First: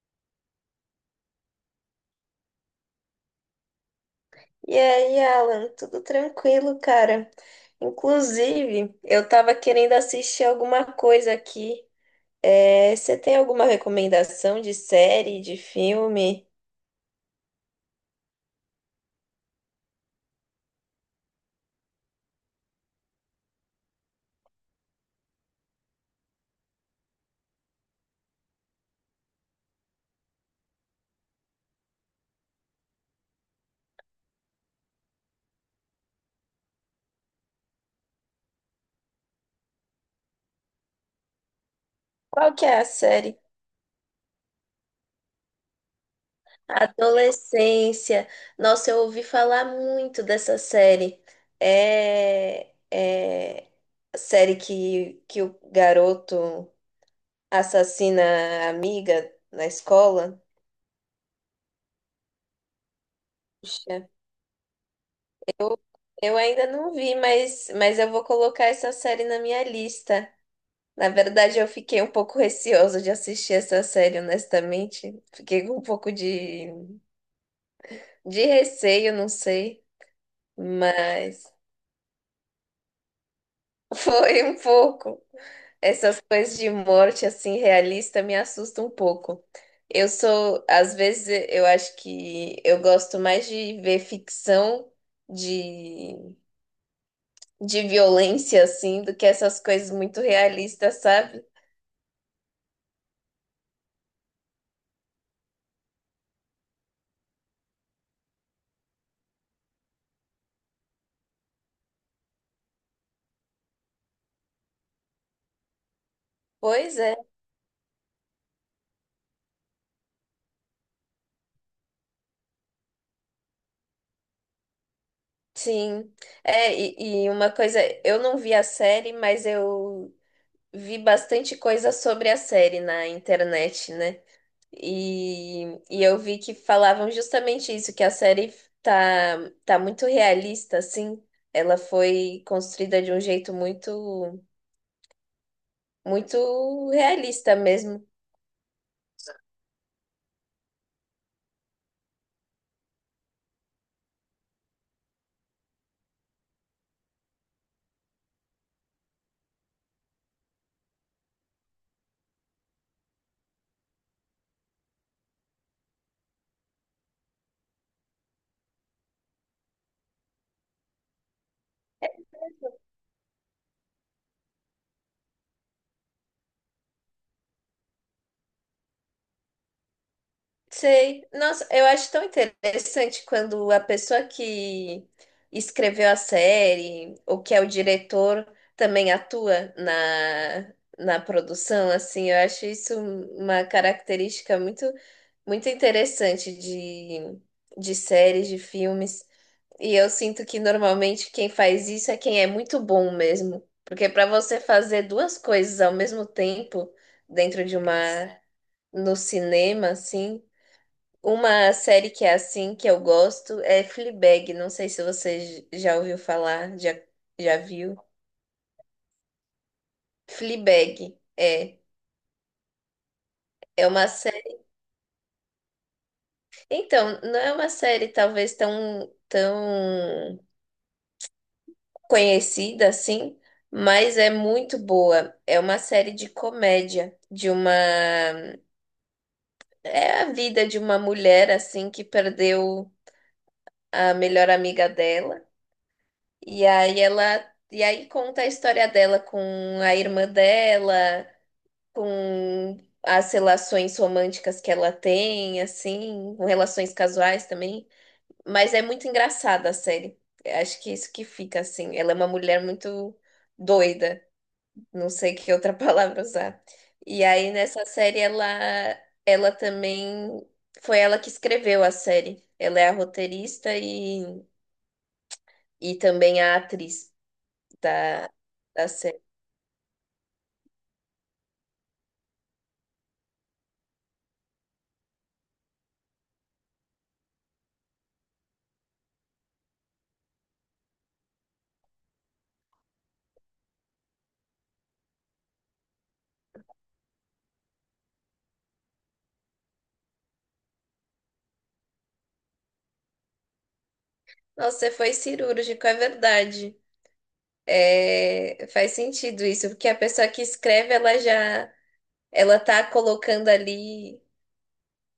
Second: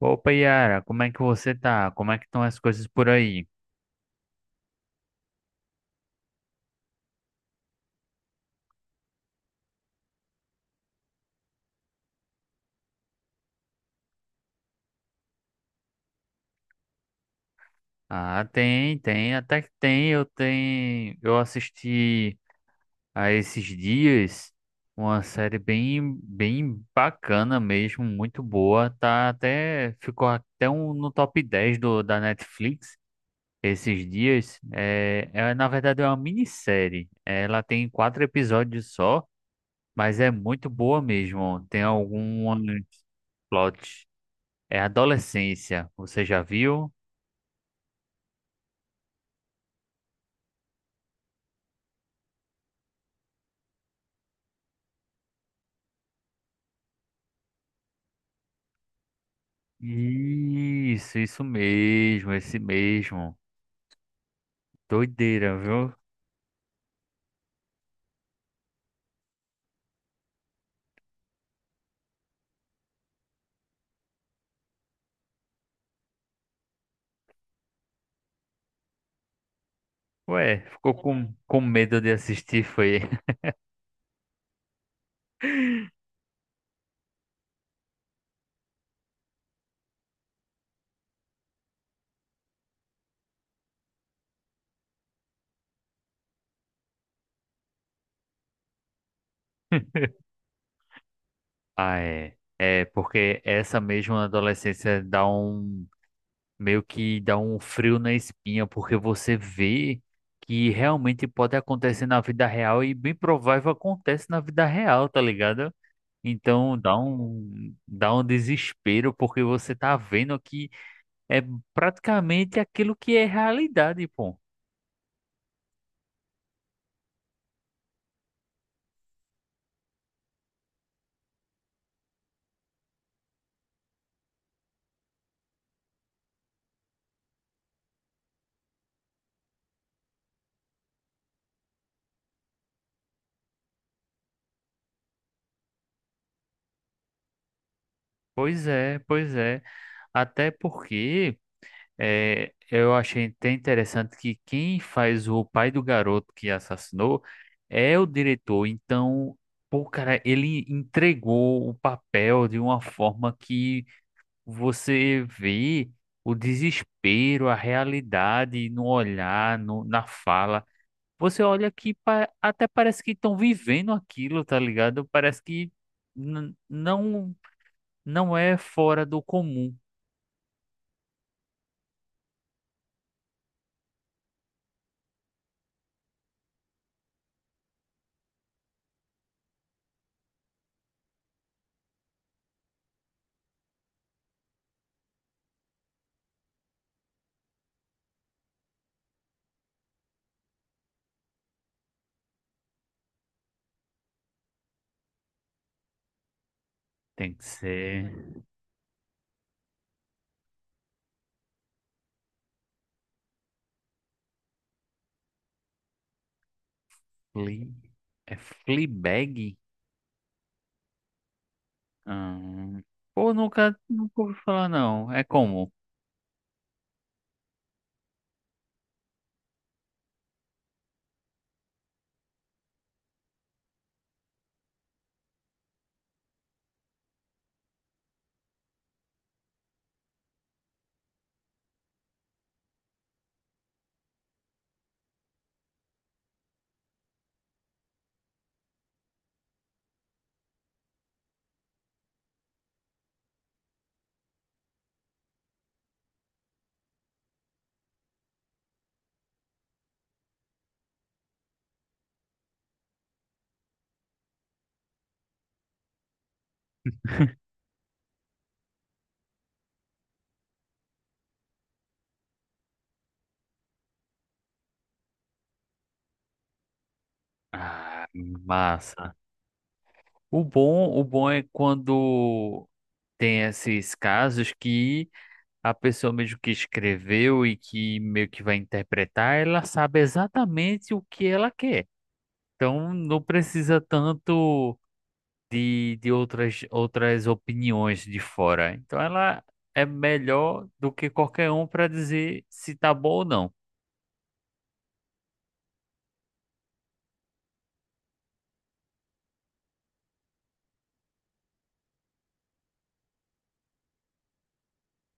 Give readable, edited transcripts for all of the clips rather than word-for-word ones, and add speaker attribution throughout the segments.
Speaker 1: Opa, Yara, como é que você tá? Como é que estão as coisas por aí?
Speaker 2: E aí, Alan, tudo tranquilo, cara? Inclusive, eu tava querendo assistir alguma coisa aqui. Você tem alguma recomendação de série, de filme?
Speaker 1: Ah, tem, até que tem. Eu assisti a esses dias uma série bem bacana mesmo, muito boa. Tá até ficou até um, no top 10 da Netflix esses dias. Na verdade é uma minissérie. Ela tem quatro episódios só, mas é muito boa mesmo. Tem
Speaker 2: Qual
Speaker 1: algumas
Speaker 2: que é a série?
Speaker 1: plot. É adolescência, você já viu?
Speaker 2: Adolescência. Nossa, eu ouvi falar muito dessa série. É a série que o garoto assassina a amiga na escola.
Speaker 1: Isso mesmo, esse mesmo.
Speaker 2: Puxa.
Speaker 1: Doideira, viu?
Speaker 2: Eu ainda não vi, mas eu vou colocar essa série na minha lista. Na verdade, eu fiquei um pouco receosa de assistir essa série, honestamente. Fiquei com um pouco de receio, não sei.
Speaker 1: Ué, ficou com,
Speaker 2: Mas
Speaker 1: com medo de assistir, foi.
Speaker 2: foi um pouco. Essas coisas de morte, assim, realista, me assustam um pouco. Eu sou, às vezes, eu acho que eu gosto mais de ver ficção de, de violência, assim, do que essas coisas muito realistas, sabe?
Speaker 1: Ah, é. É, porque essa mesma adolescência dá um. Meio que dá um frio na espinha, porque você vê que realmente pode acontecer na vida real e bem provável acontece na vida real, tá ligado? Então
Speaker 2: Pois é,
Speaker 1: dá um desespero, porque você tá vendo que. É praticamente aquilo que é realidade, pô.
Speaker 2: sim. E uma coisa, eu não vi a série, mas eu vi bastante coisa sobre a série na internet, né? E, e eu vi que falavam justamente isso, que a série tá, tá muito realista, assim. Ela foi construída de um jeito muito realista mesmo.
Speaker 1: Pois é, pois é. Até porque é, eu achei até interessante que quem faz o pai do garoto que assassinou é o diretor. Então, pô, cara, ele entregou o papel de uma forma que você vê o desespero, a realidade no olhar, no, na fala. Você olha que até parece que estão vivendo aquilo, tá ligado? Parece que n- não não é fora do comum.
Speaker 2: Sei. Nossa, eu acho tão interessante quando a pessoa que escreveu a série ou que é o diretor também atua na produção, assim, eu acho isso uma característica muito interessante de séries, de filmes. E eu sinto que normalmente quem faz isso é quem é muito bom mesmo. Porque para você fazer duas coisas ao mesmo tempo
Speaker 1: Tem que
Speaker 2: dentro de uma,
Speaker 1: ser
Speaker 2: no cinema, assim. Uma série que é assim, que eu gosto, é Fleabag. Não sei se você já ouviu falar, já,
Speaker 1: Fle
Speaker 2: já viu.
Speaker 1: é Fleabag?
Speaker 2: Fleabag, é.
Speaker 1: Hum. Pô,
Speaker 2: É uma
Speaker 1: nunca ouvi
Speaker 2: série.
Speaker 1: falar não. É como?
Speaker 2: Então, não é uma série talvez tão conhecida assim, mas é muito boa. É uma série de comédia, de uma. É a vida de uma mulher assim que perdeu a melhor amiga dela. E aí ela. E aí conta a história dela com a irmã dela. Com as relações românticas que ela tem, assim, com relações casuais também. Mas é muito engraçada a série. Acho que é isso que fica, assim. Ela é uma mulher muito doida, não sei que outra palavra usar. E aí nessa série ela também foi ela que escreveu a série. Ela é a roteirista e também a atriz
Speaker 1: Ah,
Speaker 2: da, da
Speaker 1: massa.
Speaker 2: série.
Speaker 1: O bom é quando tem esses casos que a pessoa mesmo que escreveu e que meio que vai interpretar, ela sabe exatamente o que ela quer. Então não precisa tanto de outras opiniões de fora. Então ela é melhor do que qualquer um para dizer se tá bom ou não.
Speaker 2: Nossa, você foi cirúrgico, é verdade. É, faz sentido isso, porque a pessoa que escreve, ela tá colocando ali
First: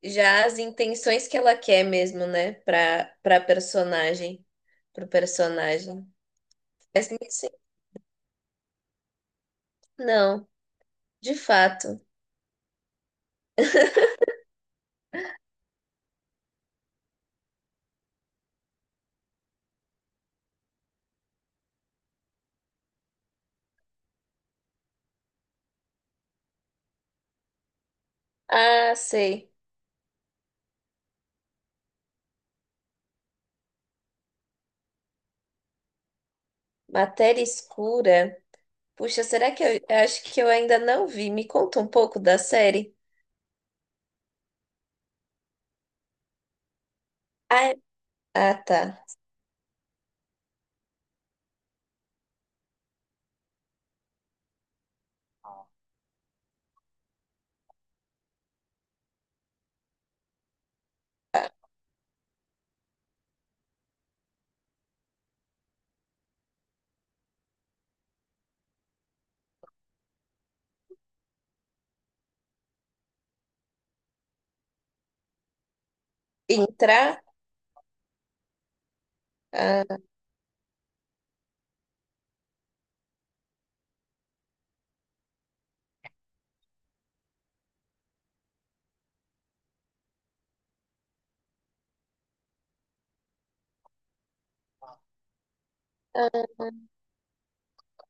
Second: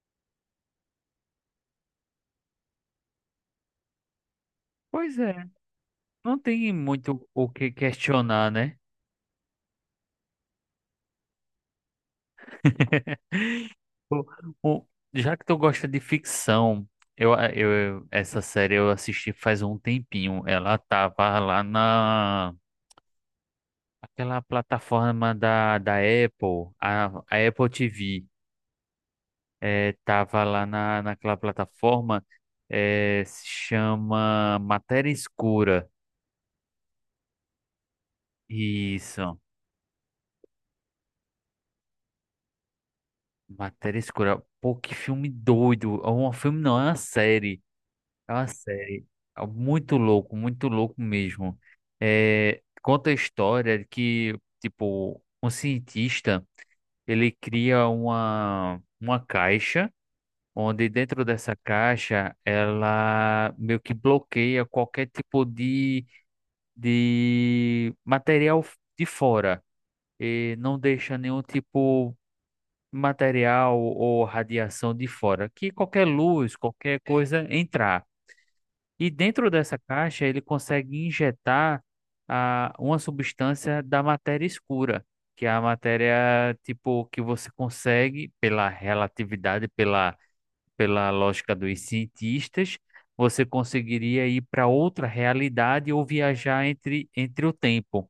Speaker 2: já as intenções que ela quer mesmo, né, para personagem, pro
Speaker 1: Pois é,
Speaker 2: personagem.
Speaker 1: não tem
Speaker 2: Faz
Speaker 1: muito
Speaker 2: muito
Speaker 1: o
Speaker 2: sentido.
Speaker 1: que questionar, né?
Speaker 2: Não, de fato.
Speaker 1: O- o- Já que tu gosta de ficção, essa série eu assisti faz um tempinho. Ela tava lá na aquela plataforma da Apple, a Apple TV.
Speaker 2: Ah, sei.
Speaker 1: Tava lá na, naquela plataforma, se chama Matéria Escura.
Speaker 2: Matéria escura. Puxa,
Speaker 1: Isso,
Speaker 2: será que eu acho que eu ainda não vi? Me conta um pouco da série.
Speaker 1: Matéria Escura. Pô, que filme doido. É um filme não, é uma série.
Speaker 2: Ah, é-
Speaker 1: É uma
Speaker 2: ah, tá.
Speaker 1: série. É muito louco mesmo. Conta a história de que, tipo, um cientista, ele cria uma caixa onde dentro dessa caixa ela meio que bloqueia qualquer tipo de material de fora e não deixa nenhum tipo de material ou radiação de fora, que qualquer luz, qualquer
Speaker 2: Entrar?
Speaker 1: coisa entrar. E dentro dessa
Speaker 2: Ah,
Speaker 1: caixa ele consegue injetar uma substância da matéria escura, que é a matéria tipo que você consegue pela relatividade, pela lógica dos cientistas, você conseguiria ir para outra realidade ou viajar entre o tempo.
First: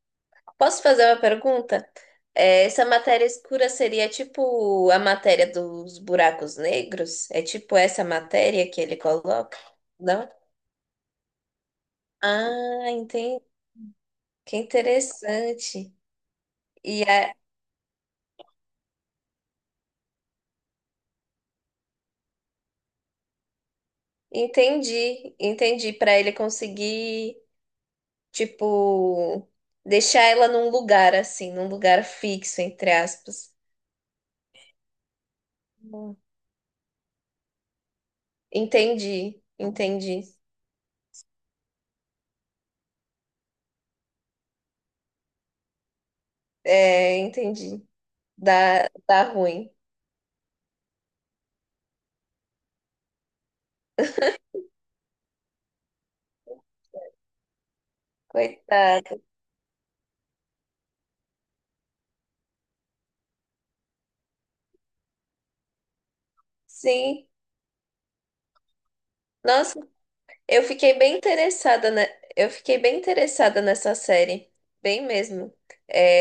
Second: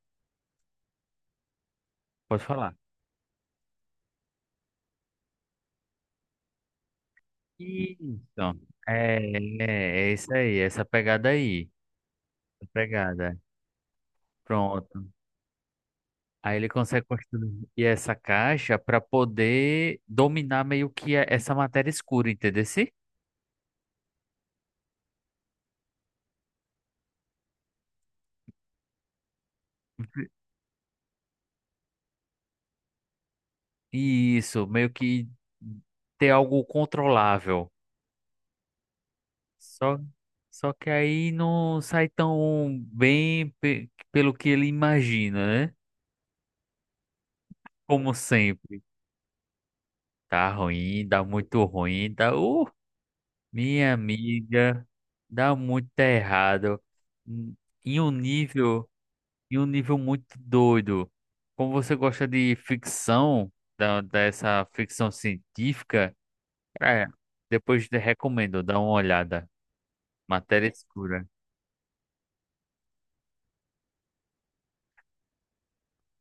Speaker 2: posso fazer uma pergunta?
Speaker 1: Pode
Speaker 2: É,
Speaker 1: falar.
Speaker 2: essa matéria escura seria tipo a matéria dos buracos negros? É tipo essa
Speaker 1: Isso.
Speaker 2: matéria que ele
Speaker 1: É,
Speaker 2: coloca?
Speaker 1: é
Speaker 2: Não?
Speaker 1: isso aí, essa pegada aí. Essa
Speaker 2: Ah,
Speaker 1: pegada.
Speaker 2: entendi. Que
Speaker 1: Pronto.
Speaker 2: interessante.
Speaker 1: Aí ele
Speaker 2: E
Speaker 1: consegue
Speaker 2: é,
Speaker 1: construir essa caixa para poder dominar meio que essa matéria escura, entendeu?
Speaker 2: entendi, entendi. Para ele conseguir, tipo, deixar ela num lugar assim, num lugar fixo, entre aspas.
Speaker 1: Isso, meio que
Speaker 2: Hum.
Speaker 1: ter algo controlável.
Speaker 2: Entendi,
Speaker 1: Só,
Speaker 2: entendi.
Speaker 1: Só que aí não sai tão bem pelo que ele imagina, né?
Speaker 2: É, entendi.
Speaker 1: Como sempre.
Speaker 2: Dá, dá ruim.
Speaker 1: Tá ruim, dá muito ruim, dá. Minha amiga, dá muito errado. Hum, Em um nível,
Speaker 2: Coitado.
Speaker 1: em um nível muito doido. Como você gosta de ficção, dessa ficção científica, é,
Speaker 2: Sim.
Speaker 1: depois te recomendo, dá uma olhada.
Speaker 2: Nossa, eu
Speaker 1: Matéria
Speaker 2: fiquei bem
Speaker 1: escura,
Speaker 2: interessada, né? Eu fiquei bem interessada nessa série, bem mesmo.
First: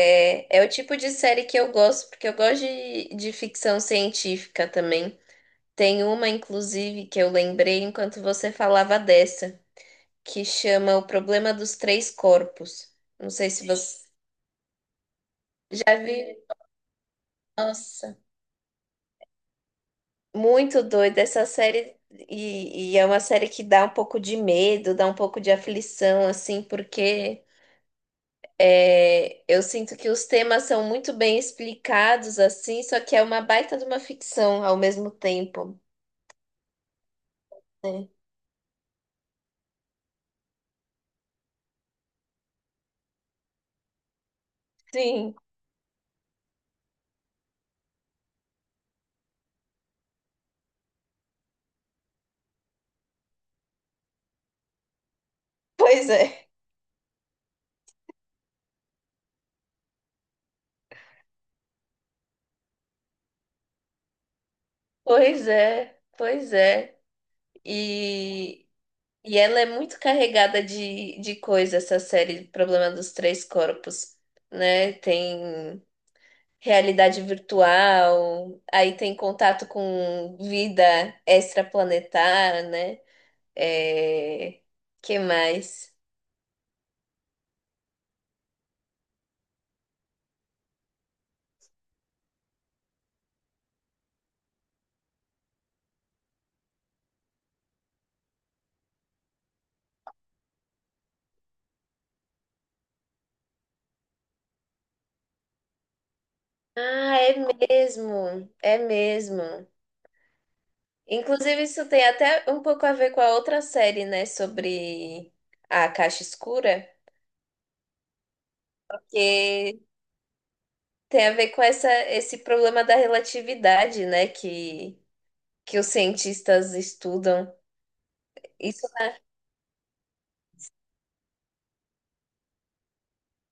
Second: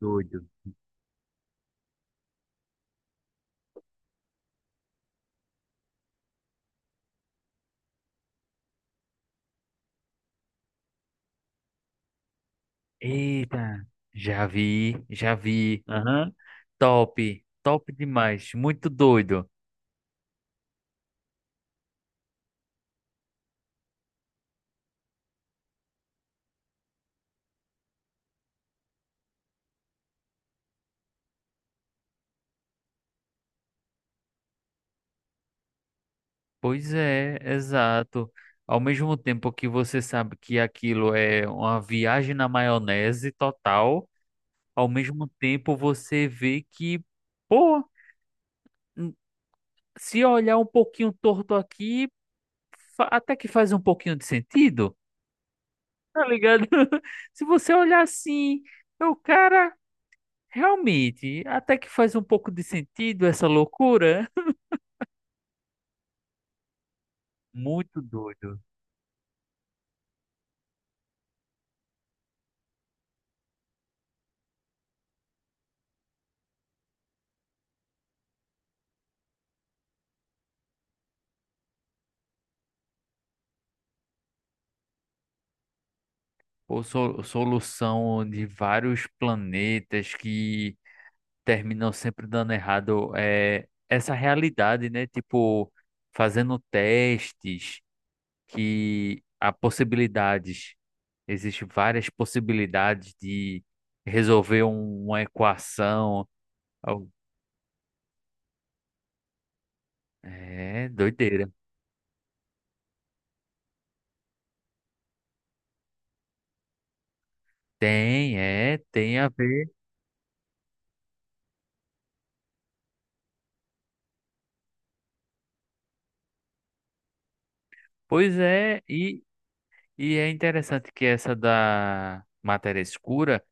Speaker 1: doido.
Speaker 2: é o tipo de série que eu gosto, porque eu gosto de ficção científica também. Tem uma, inclusive, que eu lembrei enquanto você falava dessa, que chama O Problema dos Três Corpos. Não sei se
Speaker 1: Eita,
Speaker 2: você
Speaker 1: já vi, já vi.
Speaker 2: já
Speaker 1: Aham.
Speaker 2: viu.
Speaker 1: Top, top
Speaker 2: Nossa,
Speaker 1: demais, muito doido.
Speaker 2: muito doida essa série. E é uma série que dá um pouco de medo, dá um pouco de aflição, assim, porque. É, eu sinto que os temas são muito bem explicados, assim, só que é uma baita de uma ficção ao mesmo tempo.
Speaker 1: Pois é,
Speaker 2: Né?
Speaker 1: exato. Ao mesmo tempo que você sabe que aquilo é uma viagem na maionese total, ao mesmo
Speaker 2: Sim,
Speaker 1: tempo você vê que, pô, n- se olhar um pouquinho torto aqui, até que faz um pouquinho de sentido,
Speaker 2: pois
Speaker 1: tá
Speaker 2: é,
Speaker 1: ligado? Se você olhar assim, o cara, realmente, até que faz um pouco de sentido essa loucura.
Speaker 2: pois é, pois é.
Speaker 1: Muito doido.
Speaker 2: E, e ela é muito carregada de coisa, essa série Problema dos Três Corpos, né? Tem realidade virtual, aí tem contato com vida extraplanetária, né? É, que mais?
Speaker 1: Ou solução de vários planetas que terminam sempre dando errado é essa realidade, né? Tipo, fazendo testes que há possibilidades, existem várias possibilidades de resolver uma equação. Al-
Speaker 2: Ah, é mesmo, é mesmo.
Speaker 1: É doideira.
Speaker 2: Inclusive, isso tem até um pouco a ver com a outra série, né, sobre a caixa escura,
Speaker 1: Tem, é, tem a ver.
Speaker 2: que tem a ver com essa, esse problema da relatividade, né, que os cientistas estudam.
Speaker 1: Pois é,
Speaker 2: Isso,
Speaker 1: e é interessante que essa da matéria escura.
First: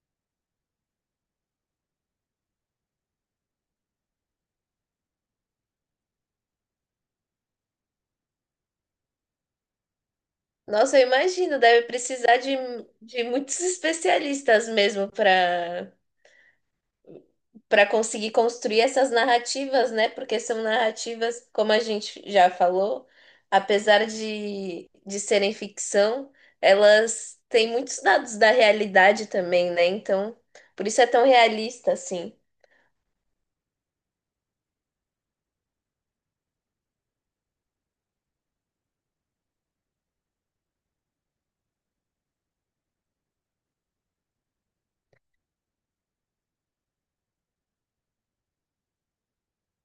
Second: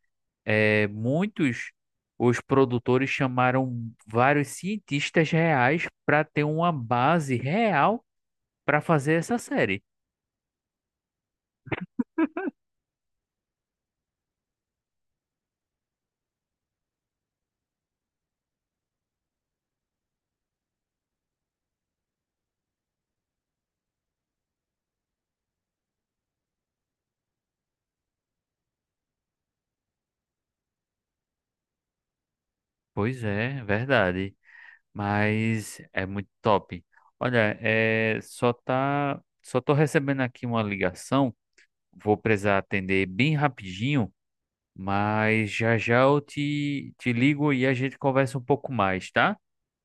Speaker 1: É, muitos os produtores chamaram vários cientistas reais para ter uma base real para fazer essa série.
Speaker 2: nossa, eu imagino, deve precisar de muitos especialistas mesmo para conseguir construir essas narrativas, né? Porque são narrativas, como a gente já falou, apesar de serem ficção, elas têm muitos dados da realidade também, né? Então, por isso é tão realista, assim.
Speaker 1: Pois é, verdade. Mas é muito top. Olha, é, só tô recebendo aqui uma ligação. Vou precisar atender bem rapidinho, mas já já eu te ligo e a gente conversa um pouco mais, tá?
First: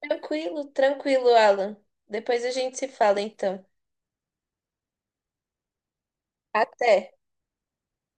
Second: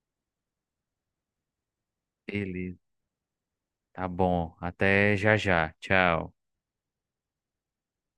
Speaker 2: Tranquilo, tranquilo, Alan. Depois a
Speaker 1: Beleza,
Speaker 2: gente se fala, então.
Speaker 1: tá bom. Até já já. Tchau.
Speaker 2: Até.